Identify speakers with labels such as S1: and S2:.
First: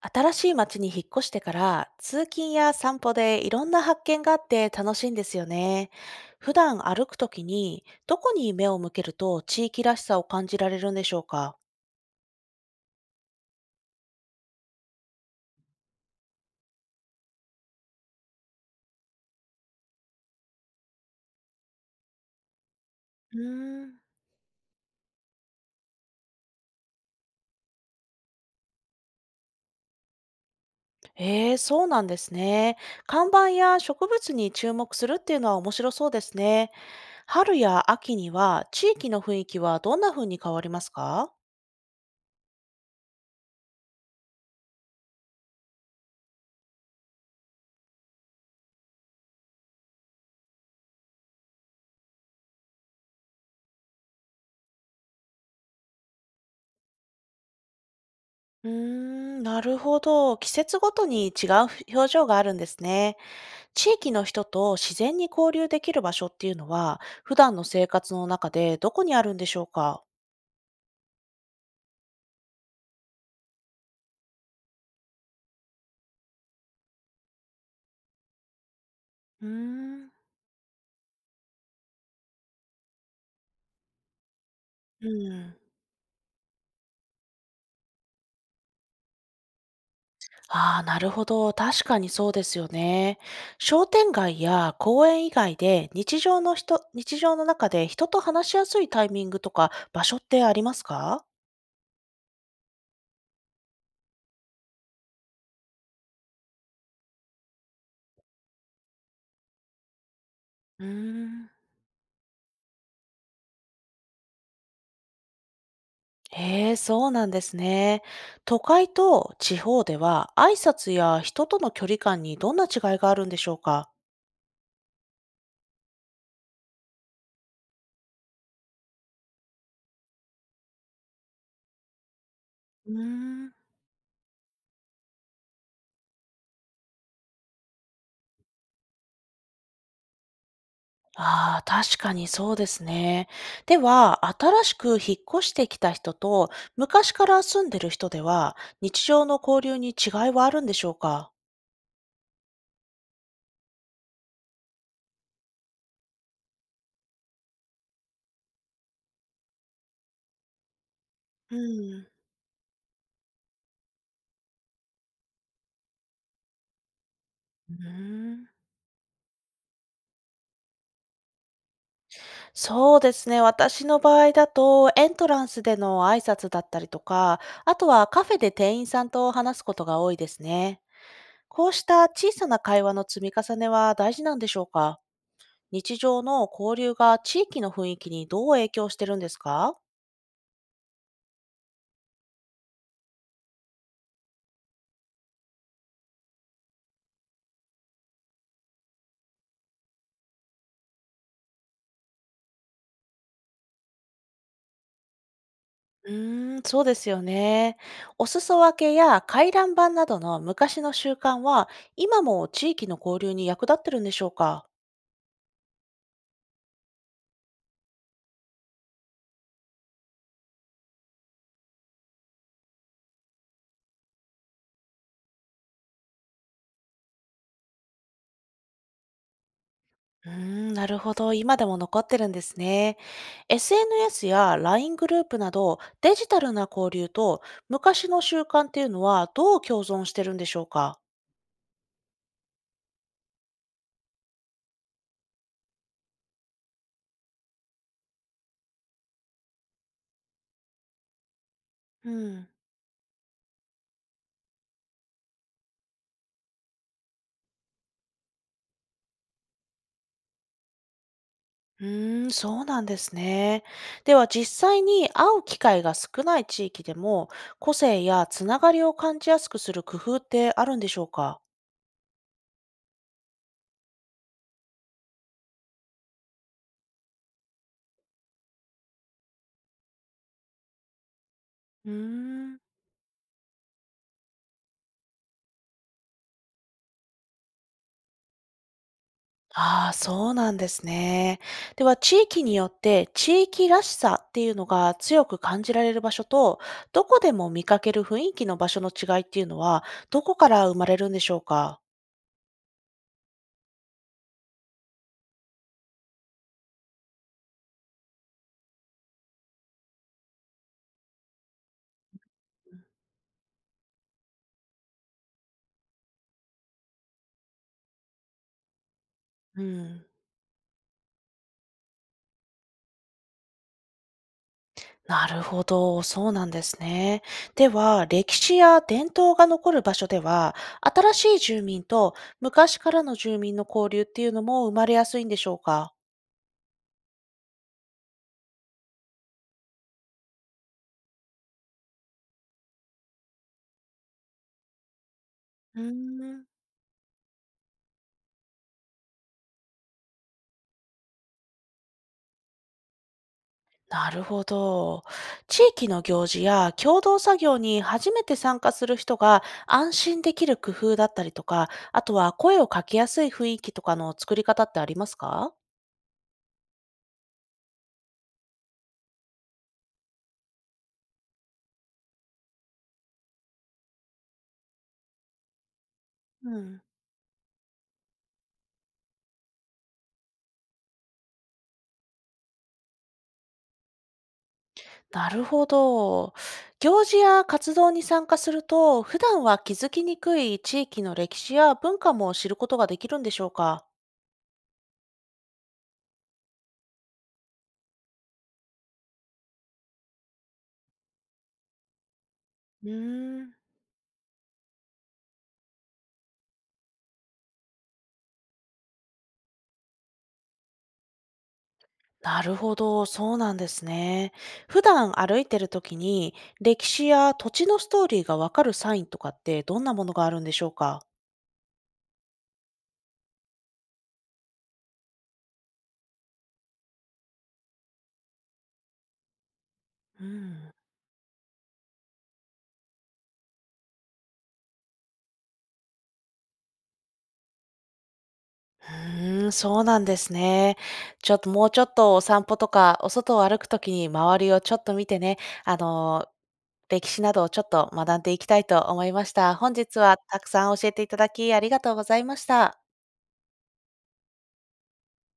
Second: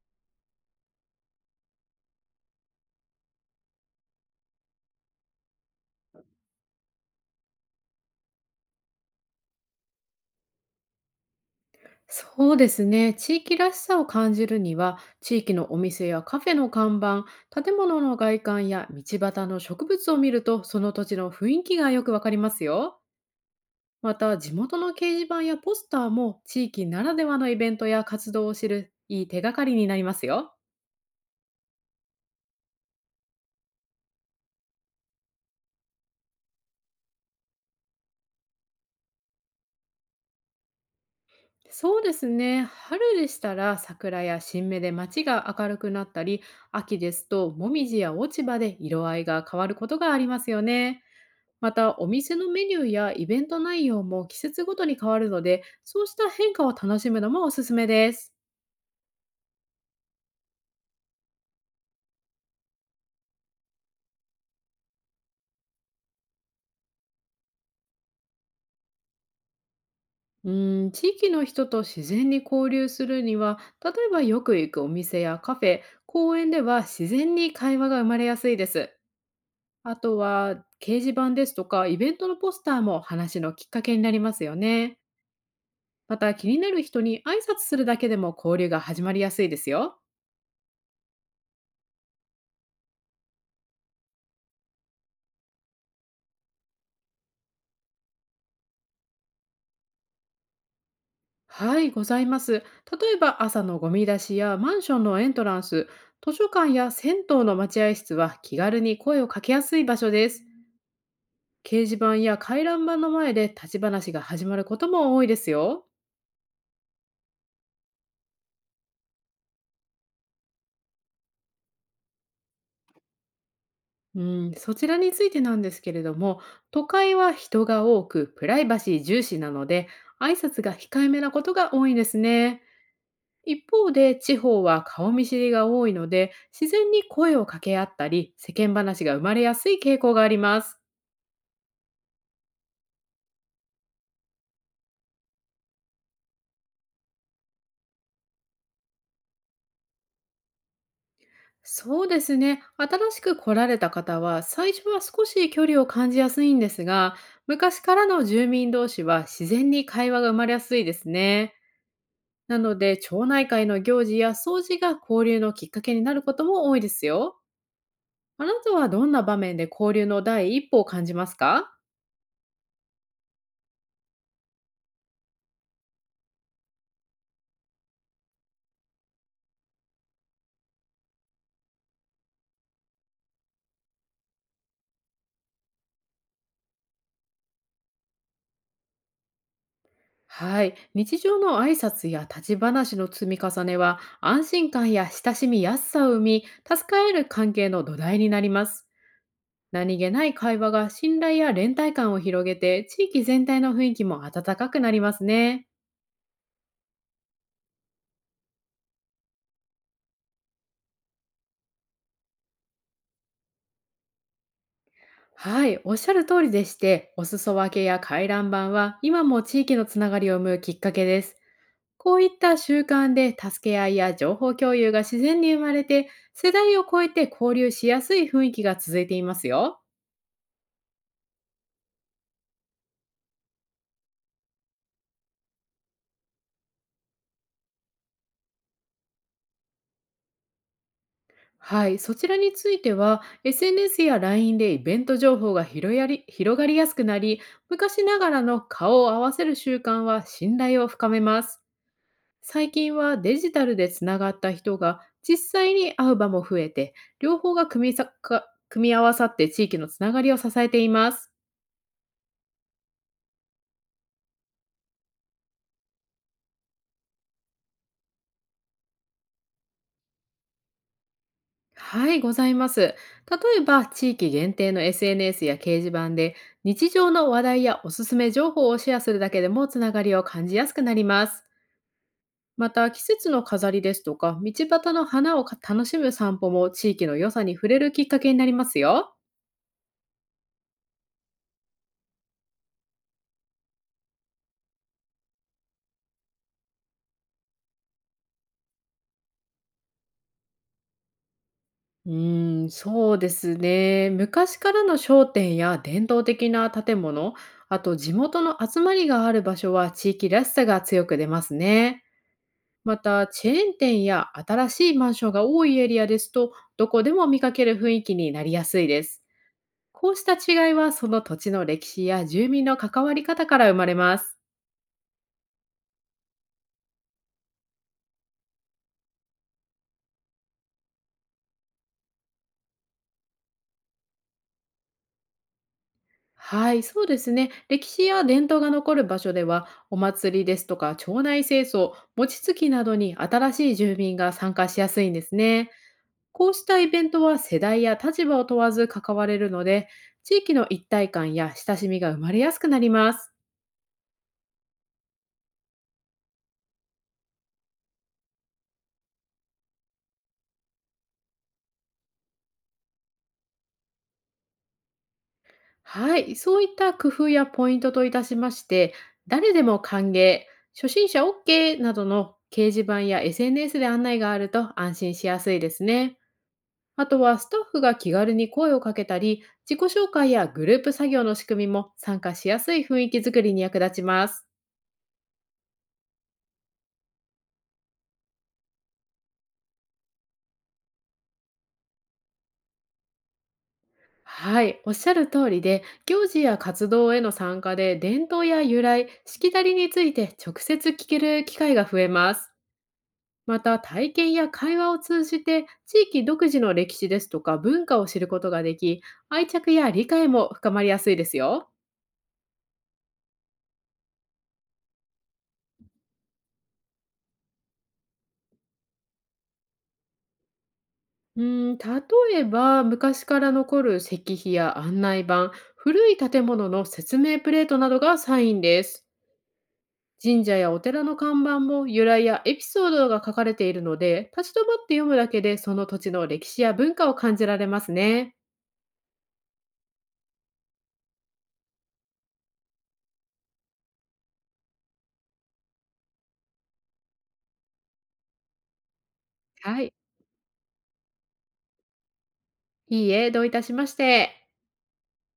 S1: 新しい町に引っ越してから通勤や散歩でいろんな発見があって楽しいんですよね。普段歩くときにどこに目を向けると地域らしさを感じられるんでしょうか？
S2: そうですね。地域らしさを感じるには、地域のお店やカフェの看板、建物の外観や道端の植物を見ると、その土地の雰囲気がよくわかりますよ。
S1: うーん。
S2: また、地元の掲示板やポスターも、地域ならではのイベントや活動を知るいい手がかりになりますよ。
S1: ええ、そうなんですね。看板や植物に注目するっていうのは面白そうですね。春や秋には地域の雰囲気はどんな風に変わりますか？
S2: そうですね。春でしたら桜や新芽で街が明るくなったり、秋ですともみじや落ち葉で色合いが変わることがありますよね。また、お店のメニューやイベント内容も季節ごとに変わるので、そうした変化を楽しむのもおすすめです。
S1: うーん、なるほど。季節ごとに違う表情があるんですね。地域の人と自然に交流できる場所っていうのは、普段の生活の中でどこにあるんでしょうか？
S2: うーん、地域の人と自然に交流するには、例えばよく行くお店やカフェ、公園では自然に会話が生まれやすいです。
S1: うー
S2: あ
S1: ん。
S2: とは、掲示板ですとか、イベントのポスターも話のきっかけになりますよね。
S1: うん。
S2: また、気になる人に挨拶するだけでも交流が始まりやすいですよ。
S1: ああ、なるほど。確かにそうですよね。商店街や公園以外で日常の人、日常の中で人と話しやすいタイミングとか場所ってありますか？
S2: はい、ございます。例えば朝のゴミ出しやマンションのエントランス、図書館や銭湯の待合室は気軽に声をかけやすい場所です。
S1: うーん。
S2: 掲示板や回覧板の前で立ち話が始まることも多いですよ。
S1: へえ、そうなんですね。都会と地方では挨拶や人との距離感にどんな違いがあるんでしょうか？
S2: うん、そちらについてなんですけれども、都会は人が多くプライバシー重視なので、挨拶が控えめなことが多いですね。
S1: うーん。
S2: 一方で地方は顔見知りが多いので、自然に声を掛け合ったり、世間話が生まれやすい傾向があります。
S1: ああ、確かにそうですね。では、新しく引っ越してきた人と、昔から住んでる人では、日常の交流に違いはあるんでしょうか？
S2: そうですね。新しく来られた方は、最初は少し距離を感じやすいんですが、昔からの住民同士は自然に会話が生まれやすいですね。
S1: うん。
S2: なので、町内会の行事や掃除が交流のきっかけになることも多いですよ。
S1: うー
S2: あ
S1: ん、
S2: なたはどんな場面で交流の第一歩を感じますか？
S1: そうですね。私の場合だと、エントランスでの挨拶だったりとか、あとはカフェで店員さんと話すことが多いですね。こうした小さな会話の積み重ねは大事なんでしょうか？日常の交流が地域の雰囲気にどう影響してるんですか？
S2: はい。日常の挨拶や立ち話の積み重ねは、安心感や親しみやすさを生み、助かえる関係の土台になります。何気ない会話が信頼や連帯感を広げて、地域全体の雰囲気も温かくなりますね。
S1: うーん、そうですよね。お裾分けや回覧板などの昔の習慣は、今も地域の交流に役立ってるんでしょうか？
S2: はい、おっしゃる通りでして、お裾分けや回覧板は今も地域のつながりを生むきっかけです。こういった習慣で助け合いや情報共有が自然に生まれて、世代を超えて交流しやすい雰囲気が続いていますよ。
S1: うーん、なるほど。今でも残ってるんですね。SNS や LINE グループなど、デジタルな交流と昔の習慣っていうのはどう共存してるんでしょうか？
S2: はい、そちらについては SNS や LINE でイベント情報が広がりやすくなり、昔ながらの顔を合わせる習慣は信頼を深めます。
S1: うん。
S2: 最近はデジタルでつながった人が実際に会う場も増えて、両方が組み合わさって地域のつながりを支えています。
S1: うーん、そうなんですね。では実際に会う機会が少ない地域でも個性やつながりを感じやすくする工夫ってあるんでしょうか？
S2: はい、ございます。例えば地域限定の SNS や掲示板で、日常の話題やおすすめ情報をシェアするだけでもつながりを感じやすくなります。
S1: うーん。
S2: また、季節の飾りですとか、道端の花を楽しむ散歩も地域の良さに触れるきっかけになりますよ。
S1: ああ、そうなんですね。では地域によって地域らしさっていうのが強く感じられる場所とどこでも見かける雰囲気の場所の違いっていうのはどこから生まれるんでしょうか？
S2: うーん、そうですね。昔からの商店や伝統的な建物、あと地元の集まりがある場所は地域らしさが強く出ますね。また、チェーン店や新しいマンションが多いエリアですと、どこでも見かける雰囲気になりやすいです。
S1: うん。
S2: こうした違いはその土地の歴史や住民の関わり方から生まれます。
S1: なるほど、そうなんですね。では、歴史や伝統が残る場所では、新しい住民と昔からの住民の交流っていうのも生まれやすいんでしょうか？
S2: はい、そうですね。歴史や伝統が残る場所では、お祭りですとか町内清掃、餅つきなどに新しい住民が参加しやすいんですね。
S1: うーん。
S2: こうしたイベントは世代や立場を問わず関われるので、地域の一体感や親しみが生まれやすくなります。
S1: なるほど。地域の行事や共同作業に初めて参加する人が安心できる工夫だったりとか、あとは声をかけやすい雰囲気とかの作り方ってありますか？
S2: はい、そういった工夫やポイントといたしまして、誰でも歓迎、初心者 OK などの掲示板や SNS で案内があると安心しやすいですね。
S1: うん。
S2: あとはスタッフが気軽に声をかけたり、自己紹介やグループ作業の仕組みも参加しやすい雰囲気づくりに役立ちます。
S1: なるほど。行事や活動に参加すると、普段は気づきにくい地域の歴史や文化も知ることができるんでしょうか？
S2: はい、おっしゃる通りで、行事や活動への参加で伝統や由来、しきたりについて直接聞ける機会が増えます。
S1: うーん。
S2: また、体験や会話を通じて、地域独自の歴史ですとか文化を知ることができ、愛着や理解も深まりやすいですよ。
S1: なるほど、そうなんですね。普段歩いてる時に、歴史や土地のストーリーがわかるサインとかってどんなものがあるんでしょうか？
S2: うーん、例えば昔から残る石碑や案内板、古い建物の説明プレートなどがサインです。
S1: う
S2: 神社
S1: ん。
S2: やお寺の看板も由来やエピソードが書かれているので、立ち止まって読むだけでその土地の歴史や文化を感じられますね。
S1: うーん、そうなんですね。ちょっともうちょっとお散歩とか、お外を歩くときに周りをちょっと見てね、あの、歴史などをちょっと学んでいきたいと思いました。本
S2: はい。
S1: 日はたくさん教えていただきありがとうございました。
S2: いいえ、どういたしまして。